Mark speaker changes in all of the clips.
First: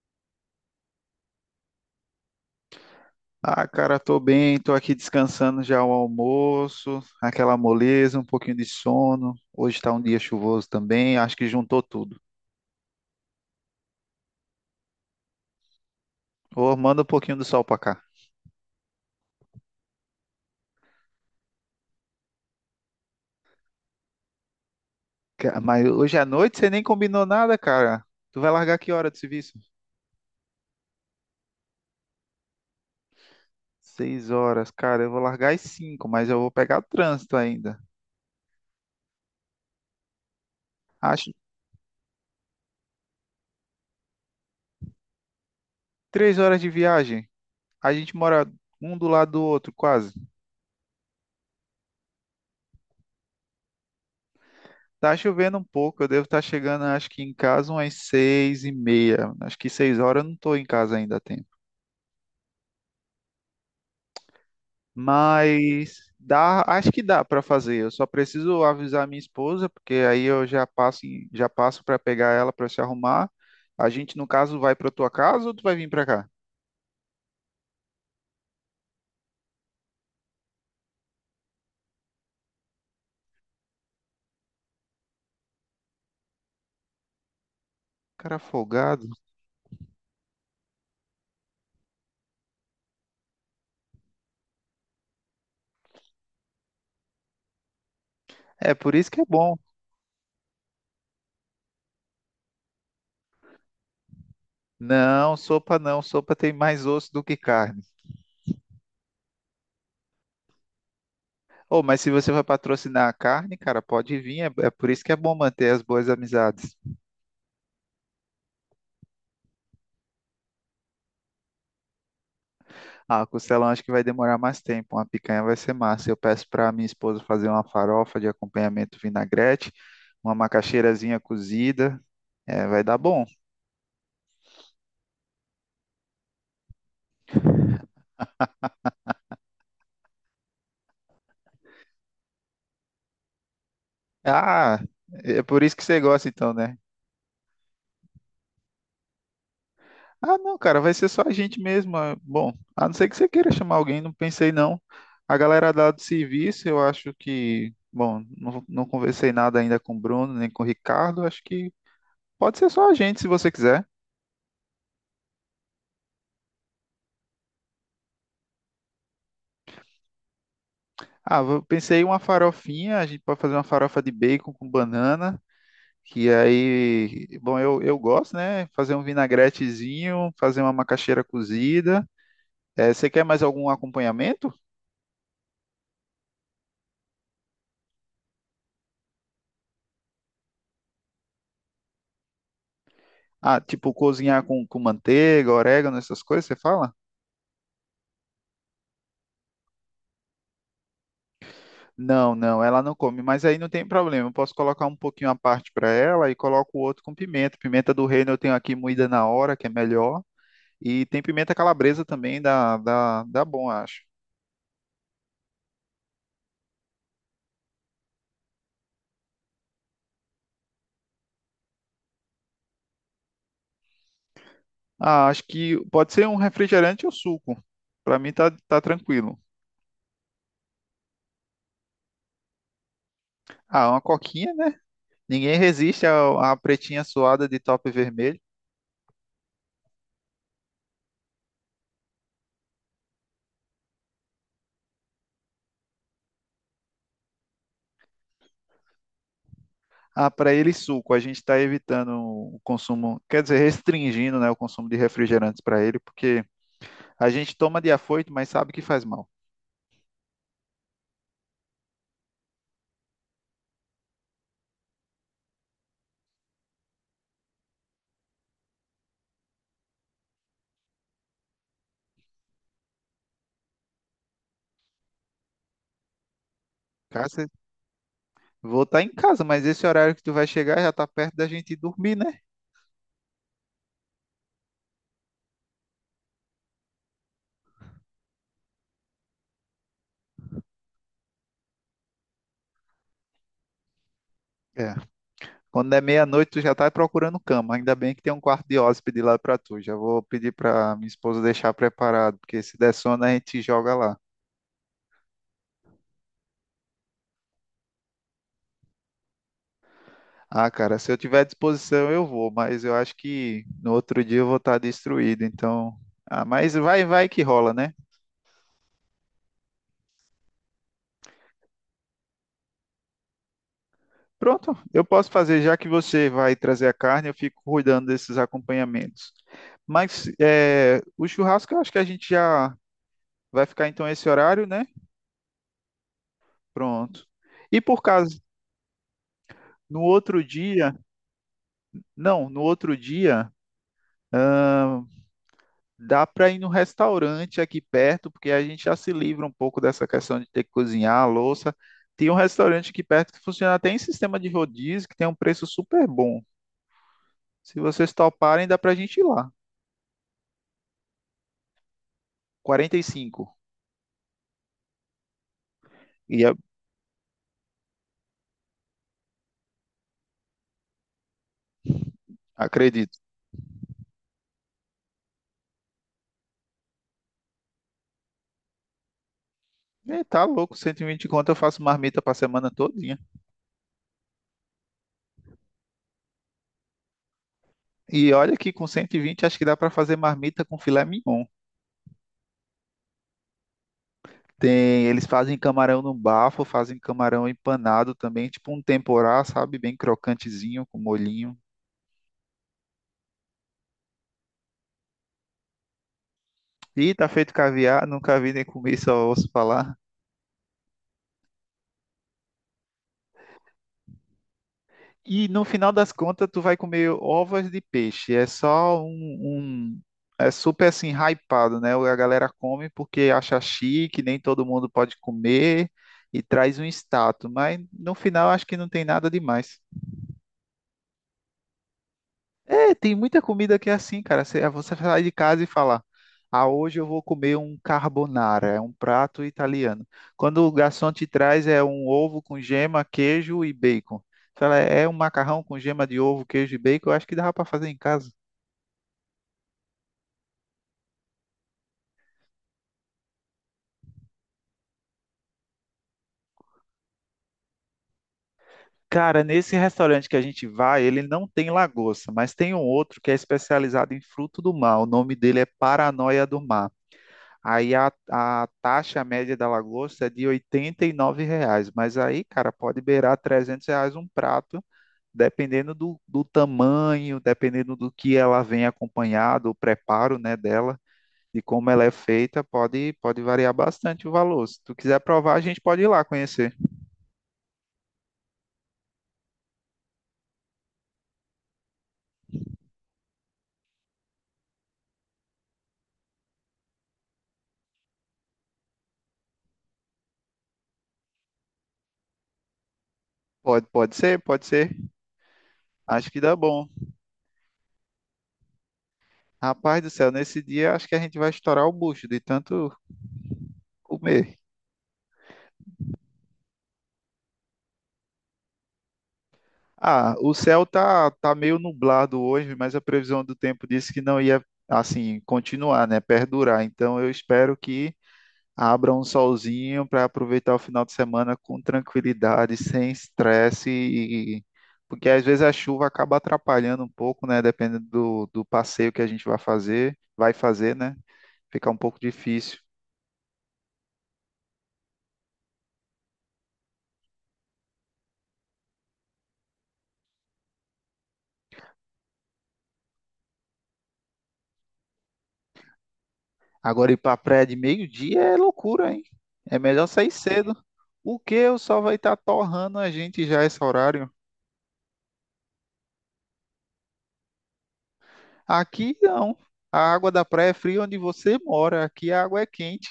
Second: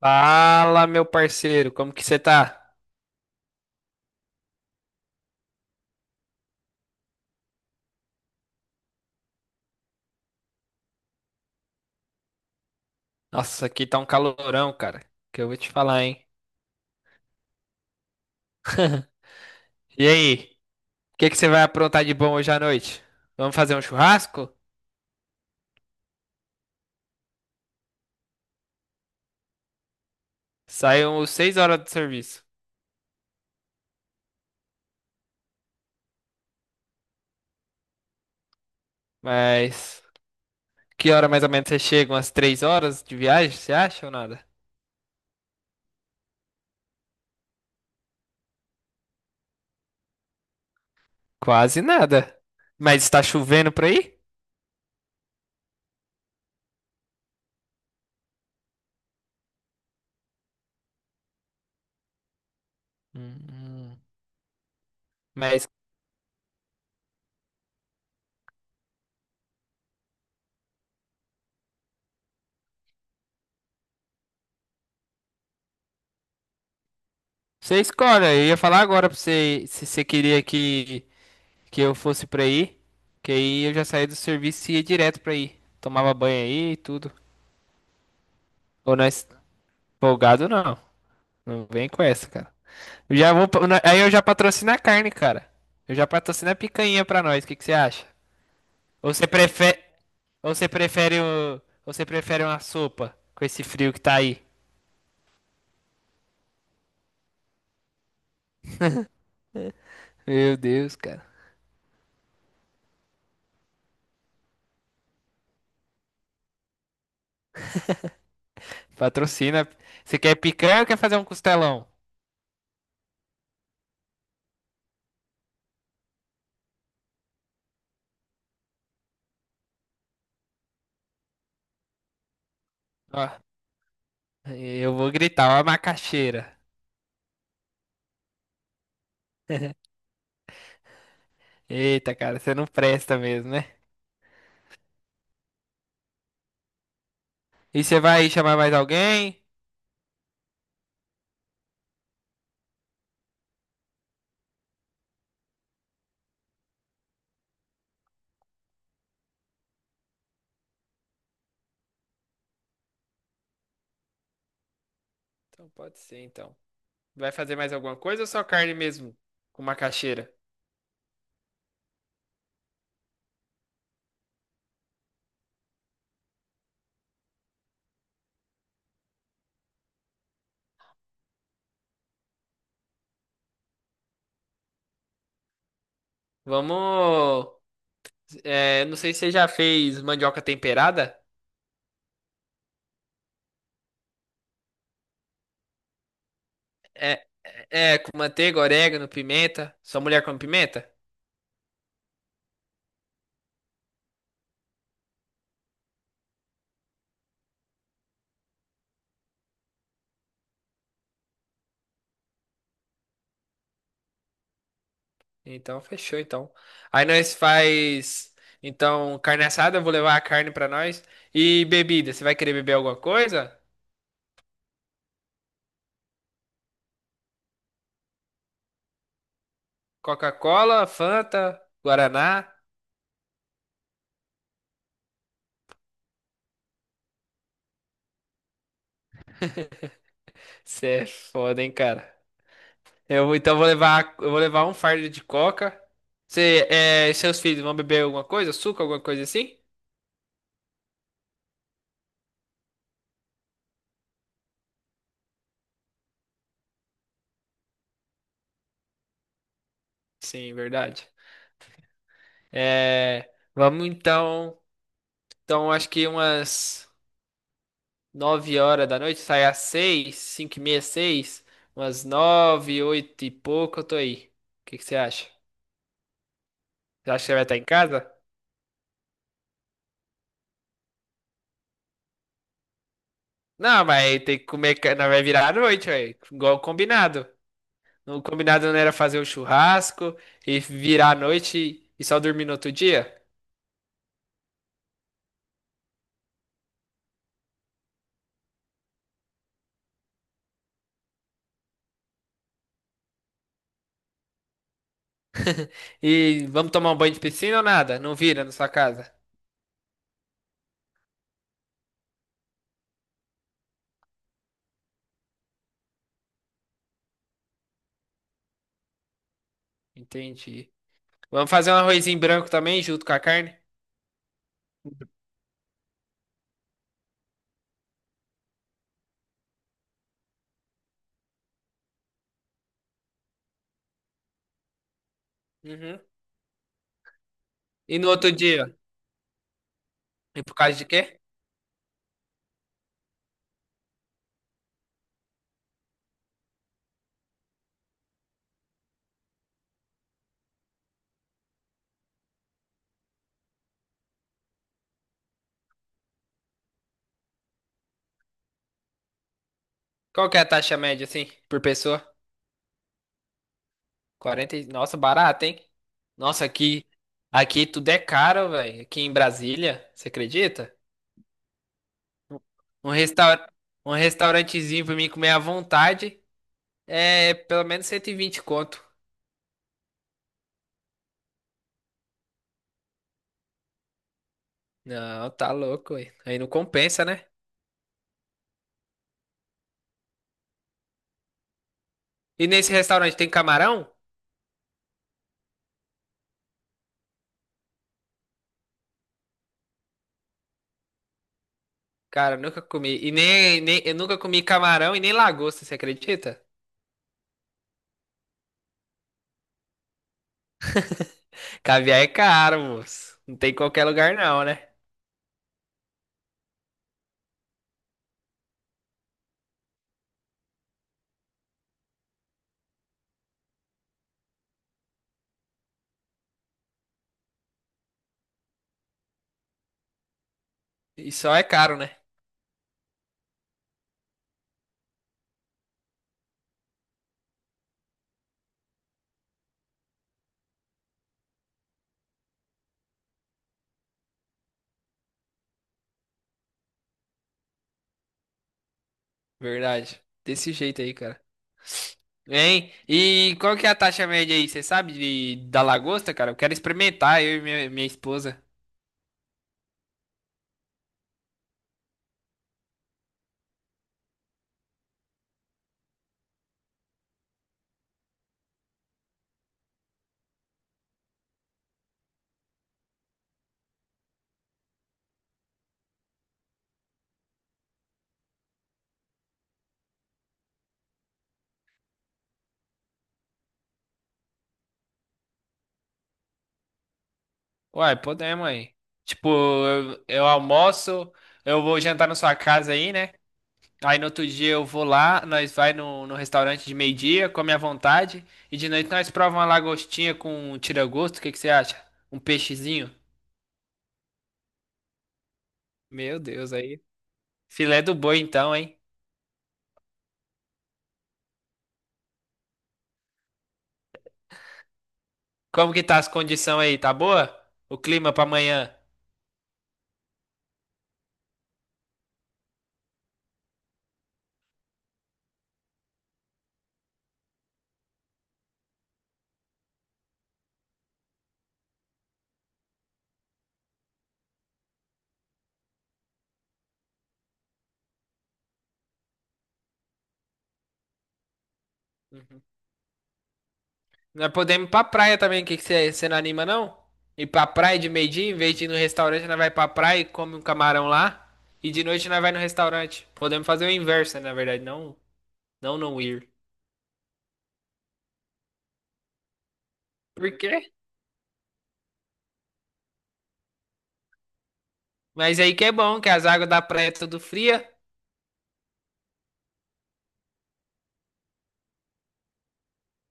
Speaker 1: Fala, meu parceiro, como que você tá?
Speaker 2: Ah, cara, tô bem, tô aqui descansando já o almoço, aquela moleza, um pouquinho de sono. Hoje tá um dia chuvoso também, acho que juntou tudo.
Speaker 1: Nossa, aqui tá um calorão, cara, que eu vou te falar, hein?
Speaker 2: Ô, manda um pouquinho do sol pra cá.
Speaker 1: E aí, o que que você vai aprontar de bom hoje à noite? Vamos fazer um churrasco?
Speaker 2: Mas hoje à noite você nem combinou nada, cara. Tu vai largar que hora do serviço?
Speaker 1: Saiu 6 horas do serviço,
Speaker 2: 6 horas, cara, eu vou largar às 5, mas eu vou pegar trânsito ainda.
Speaker 1: mas que hora
Speaker 2: Acho
Speaker 1: mais ou menos você chega? Umas 3 horas de viagem, você acha ou nada?
Speaker 2: 3 horas de viagem. A gente mora um do lado do outro, quase.
Speaker 1: Quase nada. Mas está chovendo por aí?
Speaker 2: Tá chovendo um pouco, eu devo estar chegando, acho que em casa umas 6h30. Acho que 6 horas eu não estou em casa ainda a tempo.
Speaker 1: Hum, hum. Mas
Speaker 2: Mas dá, acho que dá para fazer. Eu só preciso avisar minha esposa, porque aí eu já passo, já passo para pegar ela para se arrumar. A gente, no caso, vai para tua casa ou tu vai vir para cá?
Speaker 1: você escolhe, eu ia falar agora pra você se você queria que eu fosse pra aí, que aí eu já saía do serviço e ia direto pra aí. Tomava banho aí e tudo.
Speaker 2: Cara
Speaker 1: Ou
Speaker 2: folgado.
Speaker 1: nós folgado não. Não vem com essa, cara. Eu já vou, aí eu já patrocino a carne, cara. Eu já patrocino a picanha pra nós. O que que você acha?
Speaker 2: É por isso
Speaker 1: Ou
Speaker 2: que é
Speaker 1: você
Speaker 2: bom.
Speaker 1: prefere, ou você prefere o, ou você prefere uma sopa com esse frio que tá aí?
Speaker 2: Não, sopa não. Sopa tem mais osso do que carne.
Speaker 1: Meu Deus, cara.
Speaker 2: Oh, mas se você vai patrocinar a carne, cara, pode vir. É, é por isso que é bom manter as boas amizades.
Speaker 1: Patrocina. Você quer picanha ou quer fazer um costelão?
Speaker 2: Ah, costelão acho que vai demorar mais tempo. Uma picanha vai ser massa. Eu peço para minha esposa fazer uma farofa de acompanhamento vinagrete, uma macaxeirazinha cozida. É, vai dar bom.
Speaker 1: Ó, eu vou gritar, ó, a macaxeira. Eita, cara, você não presta mesmo, né?
Speaker 2: Ah, é por isso que você gosta então, né?
Speaker 1: E você vai chamar mais alguém?
Speaker 2: Ah, não, cara, vai ser só a gente mesmo. Bom, a não ser que você queira chamar alguém, não pensei não. A galera lá do serviço, eu acho que, bom, não, não conversei nada ainda com o Bruno nem com o Ricardo. Acho que pode ser só a gente, se você quiser.
Speaker 1: Então pode ser, então. Vai fazer mais alguma coisa ou só carne mesmo? Com macaxeira?
Speaker 2: Ah, eu pensei em uma farofinha, a gente pode fazer uma farofa de bacon com banana, que aí, bom, eu gosto, né? Fazer um vinagretezinho, fazer uma macaxeira cozida. Você quer mais algum acompanhamento?
Speaker 1: Vamos. É, não sei se você já fez mandioca temperada.
Speaker 2: Ah, tipo cozinhar com manteiga, orégano, essas coisas, você fala?
Speaker 1: É, é, com manteiga, orégano, pimenta. Sua mulher come pimenta?
Speaker 2: Não, não, ela não come, mas aí não tem problema. Eu posso colocar um pouquinho à parte para ela e coloco o outro com pimenta. Pimenta do reino eu tenho aqui moída na hora, que é melhor. E tem pimenta calabresa também, dá bom, acho.
Speaker 1: Então fechou, então. Aí nós faz. Então, carne assada, eu vou levar a carne pra nós. E bebida, você vai querer beber alguma coisa?
Speaker 2: Ah, acho que pode ser um refrigerante ou suco. Pra mim tá tranquilo.
Speaker 1: Coca-Cola, Fanta, Guaraná?
Speaker 2: Ah, uma coquinha, né? Ninguém resiste à pretinha suada de top vermelho.
Speaker 1: Você é foda, hein, cara. Então eu vou levar um fardo de coca. Você, é, seus filhos vão beber alguma coisa? Suco, alguma coisa assim?
Speaker 2: Ah, para ele suco. A gente está evitando o consumo, quer dizer, restringindo, né, o consumo de refrigerantes para ele, porque a gente toma de afoito, mas sabe que faz mal.
Speaker 1: Sim, verdade. É, vamos então. Então acho que umas 9 horas da noite, sai às 6, 5 e meia, 6, umas 9, 8 e pouco eu tô aí. O que que você acha? Você acha que você vai
Speaker 2: Cássio,
Speaker 1: estar em casa?
Speaker 2: vou estar em casa, mas esse horário que tu vai chegar já tá perto da gente ir dormir, né?
Speaker 1: Não, mas tem que comer, ca- não vai virar à noite, velho. Igual combinado. O combinado não era fazer o churrasco e virar à noite e só dormir no outro dia?
Speaker 2: É. Quando é meia-noite, tu já tá procurando cama. Ainda bem que tem um quarto de hóspede lá pra tu. Já vou pedir pra minha esposa deixar preparado, porque se der sono, a gente joga lá.
Speaker 1: E vamos tomar um banho de piscina ou nada? Não vira na sua casa.
Speaker 2: Ah, cara, se eu tiver à disposição, eu vou, mas eu acho que no outro dia eu vou estar destruído, então. Ah, mas vai, vai que rola, né?
Speaker 1: Entendi. Vamos fazer um arrozinho branco também, junto com a carne?
Speaker 2: Pronto, eu posso fazer, já que você vai trazer a carne, eu fico cuidando desses acompanhamentos. Mas é, o churrasco, eu acho que a gente já vai ficar então esse horário, né?
Speaker 1: Uhum.
Speaker 2: Pronto. E
Speaker 1: E
Speaker 2: por
Speaker 1: no outro
Speaker 2: caso,
Speaker 1: dia?
Speaker 2: no outro
Speaker 1: E por causa de
Speaker 2: dia.
Speaker 1: quê?
Speaker 2: Não, no outro dia, ahn, dá para ir no restaurante aqui perto, porque a gente já se livra um pouco dessa questão de ter que cozinhar a louça. Tem um restaurante aqui perto que funciona até em sistema de rodízio, que tem um preço super bom. Se vocês toparem, dá para a gente ir lá.
Speaker 1: Qual que é a taxa média, assim, por pessoa?
Speaker 2: 45.
Speaker 1: 40. Nossa, barato, hein?
Speaker 2: E
Speaker 1: Nossa,
Speaker 2: é-
Speaker 1: aqui, aqui tudo é caro, velho. Aqui em Brasília, você acredita? Um
Speaker 2: Acredito.
Speaker 1: restaur... Um restaurantezinho pra mim comer à vontade é pelo menos 120 conto.
Speaker 2: É, tá louco, 120 conto eu faço marmita para semana todinha.
Speaker 1: Não, tá louco, ué. Aí não compensa, né?
Speaker 2: E olha que com 120 acho que dá para fazer marmita com filé mignon.
Speaker 1: E nesse restaurante tem camarão?
Speaker 2: Tem, eles fazem camarão no bafo, fazem camarão empanado também, tipo um temporá, sabe? Bem crocantezinho, com molhinho.
Speaker 1: Cara, eu nunca comi. E nem, nem, eu nunca comi camarão e nem lagosta, você acredita?
Speaker 2: E tá feito caviar, nunca vi nem comi, só ouço falar.
Speaker 1: Caviar é caro, moço. Não tem em qualquer lugar, não, né?
Speaker 2: E no final das contas, tu vai comer ovas de peixe. É só um- É super assim, hypado, né? A galera come porque acha chique, nem todo mundo pode comer e traz um status. Mas no final, acho que não tem nada demais.
Speaker 1: E só é caro, né?
Speaker 2: É, tem muita comida que é assim, cara. Você sai de casa e fala: Ah, hoje eu vou comer um carbonara, é um prato italiano. Quando o garçom te traz, é um ovo com gema, queijo e bacon. Você Fala, é um macarrão com gema de ovo, queijo e bacon. Eu acho que dava para fazer em casa.
Speaker 1: Verdade. Desse jeito aí, cara. Hein? E qual que é a taxa média aí? Você sabe da lagosta, cara? Eu quero experimentar, eu e minha esposa.
Speaker 2: Cara, nesse restaurante que a gente vai, ele não tem lagosta, mas tem um outro que é especializado em fruto do mar. O nome dele é Paranoia do Mar. Aí a taxa média da lagosta é de R$ 89, mas aí, cara, pode beirar R$ 300 um prato, dependendo do tamanho, dependendo do que ela vem acompanhado, o preparo, né, dela, de como ela é feita, pode, pode variar bastante o valor. Se tu quiser provar, a gente pode ir lá conhecer.
Speaker 1: Uai, podemos aí. Tipo, eu almoço, eu vou jantar na sua casa aí, né? Aí no outro dia eu vou lá, nós vai no restaurante de meio-dia, come à vontade, e de noite nós prova uma lagostinha com um tira-gosto, o que que você acha? Um peixezinho?
Speaker 2: Pode, pode ser, pode ser.
Speaker 1: Meu
Speaker 2: Acho que
Speaker 1: Deus,
Speaker 2: dá
Speaker 1: aí.
Speaker 2: bom.
Speaker 1: Filé do boi então, hein?
Speaker 2: Rapaz do céu, nesse dia acho que a gente vai estourar o bucho de tanto comer.
Speaker 1: Como que tá as condições aí? Tá boa? O clima pra amanhã?
Speaker 2: Ah, o céu tá meio nublado hoje, mas a previsão do tempo disse que não ia, assim, continuar, né? Perdurar. Então eu espero que abra um solzinho para aproveitar o final de semana com tranquilidade, sem estresse, porque às vezes a chuva acaba atrapalhando um pouco, né? Dependendo do passeio que a gente vai fazer, né? Fica um pouco
Speaker 1: Uhum.
Speaker 2: difícil.
Speaker 1: Nós podemos ir pra praia também, que você não anima, não? Ir pra praia de meio-dia, em vez de ir no restaurante, nós vai pra praia e come um camarão lá. E de noite nós vai no restaurante. Podemos fazer o inverso, né, na verdade, não, não não ir.
Speaker 2: Agora ir para a praia de meio-dia é loucura, hein? É melhor
Speaker 1: Por
Speaker 2: sair
Speaker 1: quê?
Speaker 2: cedo. O que o sol vai estar torrando a gente já esse horário?
Speaker 1: Mas aí que é bom, que as águas da praia é tudo fria.
Speaker 2: Aqui não. A água da praia é fria onde você mora. Aqui a água é quente.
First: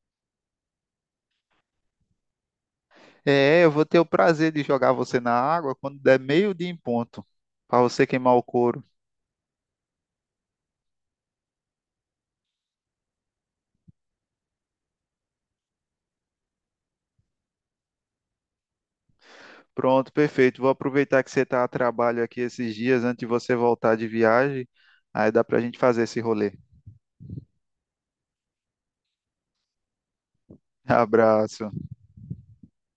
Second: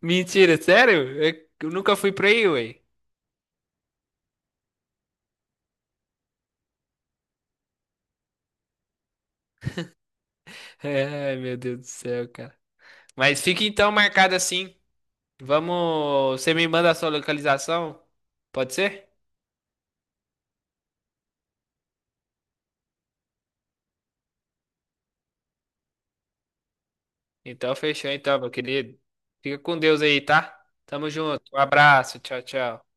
Speaker 1: Mentira, sério? Eu nunca fui pra aí, ué.
Speaker 2: É, eu vou ter o prazer de jogar você na água quando der meio-dia em ponto, para você queimar o couro.
Speaker 1: É, ai, meu Deus do céu, cara. Mas fica então marcado assim. Vamos. Você me manda a sua localização? Pode ser?
Speaker 2: Pronto, perfeito. Vou aproveitar que você está a trabalho aqui esses dias antes de você voltar de viagem. Aí dá para a gente fazer esse rolê.
Speaker 1: Então fechou, então, meu querido. Fica com Deus aí, tá? Tamo junto. Um
Speaker 2: Abraço.
Speaker 1: abraço. Tchau, tchau.